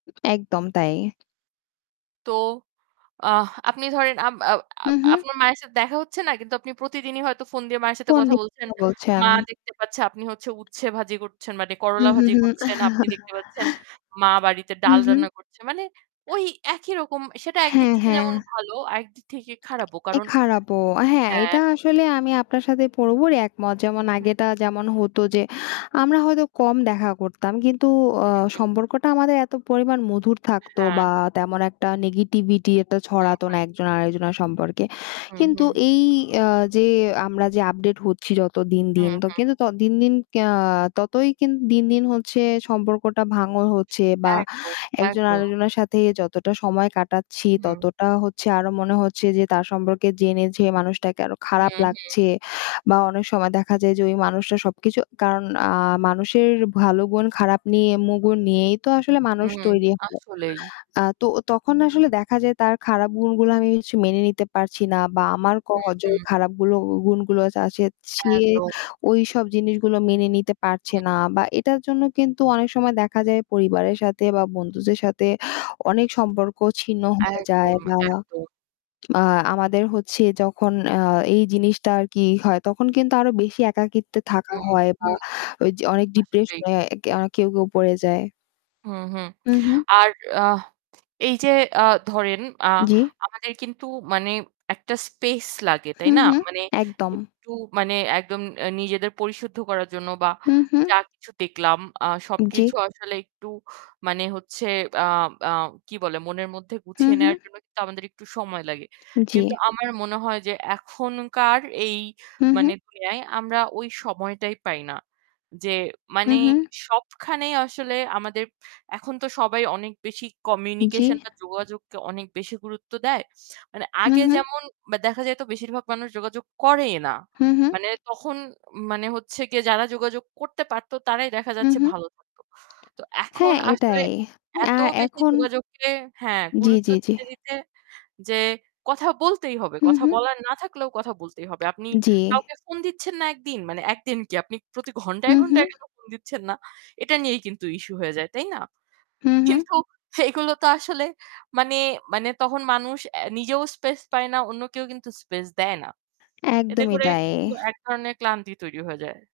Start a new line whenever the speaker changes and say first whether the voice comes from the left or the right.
left: একদম তাই।
right: তো আহ আপনি ধরেন আম আও
left: হু,
right: আপ
left: হু।
right: আপনার মায়ের সাথে দেখা হচ্ছে না কিন্তু আপনি প্রতিদিনই হয়তো ফোন দিয়ে মায়ের সাথে কথা
left: পণ্ডিত
right: বলছেন।
left: কথা বলছেন।
right: মা দেখতে পাচ্ছে আপনি হচ্ছে উচ্ছে ভাজি করছেন মানে
left: হু,
right: করলা
left: হু,
right: ভাজি
left: হু।
right: করছেন। আপনি দেখতে পাচ্ছেন মা বাড়িতে
left: হু,
right: ডাল
left: হু।
right: রান্না করছে। মানে ওই একই রকম সেটা একদিক
left: হ্যাঁ,
right: থেকে
left: হ্যাঁ।
right: যেমন ভালো আর একদিক থেকে খারাপও
left: এ
right: কারণ
left: খারাপও হ্যাঁ এটা
right: হ্যাঁ।
left: আসলে আমি আপনার সাথে পুরোপুরি একমত। যেমন
right: হু।
left: আগেটা যেমন হতো যে আমরা হয়তো কম দেখা করতাম কিন্তু অ
right: হু, হু।
left: সম্পর্কটা আমাদের এত পরিমাণ মধুর থাকতো
right: হ্যাঁ।
left: বা তেমন একটা negativity একটা
right: হু,
left: ছড়াতো না
right: হু।
left: একজন আরেকজনার সম্পর্কে।
right: হু,
left: কিন্তু
right: হু।
left: এই অ্যা যে আমরা যে আপডেট হচ্ছি যত দিন,
right: হু,
left: দিন, তো
right: হু।
left: কিন্তু ত দিন, দিন ক্যা ততই কিন দিন, দিন হচ্ছে সম্পর্কটা ভাঙন হচ্ছে বা
right: একদম,
left: একজন
right: একদম।
left: আরেকজনের সাথে যতটা সময় কাটাচ্ছি,
right: হুম।
left: ততটা হচ্ছে আরো মনে হচ্ছে যে তার সম্পর্কে জেনে যে মানুষটাকে আরো
right: হু,
left: খারাপ
right: হু।
left: লাগছে। বা অনেক সময় দেখা যায় যে ওই মানুষটা সবকিছু কারণ আ মানুষের ভালো গুণ খারাপ নিয়ে মু গণ নিয়েই তো আসলে মানুষ
right: হুম,
left: তৈরি হয়।
right: আসলেই।
left: আ তো তখন আসলে দেখা যায় তার খারাপ গুণগুলো আমি হচ্ছে মেনে নিতে পারছি না বা আমার ক
right: হু,
left: যে
right: হু।
left: খারাপগুলো উ গুণগুলো আচ আছে, সে
right: একদম।
left: ওইসব জিনিসগুলো মেনে নিতে পারছে
right: হুম।
left: না। বা এটার জন্য কিন্তু অনেক সময় দেখা যায় পরিবারের সাথে বা বন্ধুদের সাথে অনেক সম্পর্ক ছিন্ন হয়ে যায়
right: একদম,
left: বা
right: একদম।
left: আ আমাদের হচ্ছে যখন আ এই জিনিসটা আর কি ই হয় তখন কিন্তু আরো বেশি একাকিত্বে থাকা
right: হুম,
left: হয় বা
right: হুম
left: ওই য অনেক
right: আসলেই।
left: ডিপ্রেশনে অ্যা না কেউ, কেউ পড়ে যায়।
right: হু-হু
left: হু, হু।
right: আর আহ এই যে ধরেন আ
left: জ্বি।
right: আমাদের কিন্তু মানে একটা স্পেস লাগে
left: হু,
right: তাই না?
left: হু
right: মানে
left: একদম।
right: একটু মানে একদম অ্যা নি নিজেদের পরিশুদ্ধ করার জন্য বা
left: হু, হু।
right: যা কিছু দেখলাম আহ
left: উম জ্বি।
right: সবকিছু আসলে একটু মানে হচ্ছে আ আ কি বলে মনের মধ্যে
left: হু,
right: গুছিয়ে
left: হু।
right: নেওয়ার জন্য কিন্তু আমাদের একটু সময় লাগে।
left: জ্বী।
right: কিন্তু আমার মনে হয় যে এখনকার এই
left: হু, হু।
right: মানে দুনিয়ায় আমরা ওই সময়টাই পাই না। যে
left: হু,
right: মানে
left: হু।
right: সবখানেই আসলে আমাদের এখন তো সবাই অনেক বেশি
left: জ্বি।
right: communication বা যোগাযোগকে অনেক বেশি গুরুত্ব দেয়। মানে
left: হু,
right: আগে
left: হু।
right: যেমন বা দেখা যায়তো বেশিরভাগ মানুষ যোগাযোগ করেই না।
left: হু, হু।
right: মানে তখন মানে হচ্ছে যে যারা যোগাযোগ করতে পারতো তারাই দেখা
left: হু,
right: যাচ্ছে
left: হু।
right: ভালো থাকতো। তো এখন
left: হ্যাঁ,
right: আসলে
left: এটাই।
right: অ্যা এত
left: আর
right: বেশি
left: এখন
right: যোগাযোগকে হ্যাঁ
left: জ্বি,
right: গুরুত্ব
left: জ্বি, জ্বি।
right: দিতে, দিতে যে কথা বলতেই হবে।
left: হু,
right: কথা
left: হু।
right: বলার না থাকলেও কথা বলতেই হবে। আপনি
left: জ্বি।
right: কাউকে ফোন দিচ্ছেন না একদিন, মানে ১ দিন কি আপনি প্রতি
left: হু,
right: ঘন্টায়,
left: হু।
right: ঘন্টায় কেন ফোন দিচ্ছেন না? এটা নিয়েই কিন্তু ইস্যু হয়ে যায়, তাই না?
left: হু, হু।
right: কিন্তু এগুলো তো আসলে মানে মানে তখন মানুষ অ্যা নিজেও স্পেস পায় না, অন্যকেউ কিন্তু স্পেস দেয় না। এতে
left: একদমই
right: করে
left: তাই।
right: একটু এক ধরনের ক্লান্তি তৈরি হয়ে যায়।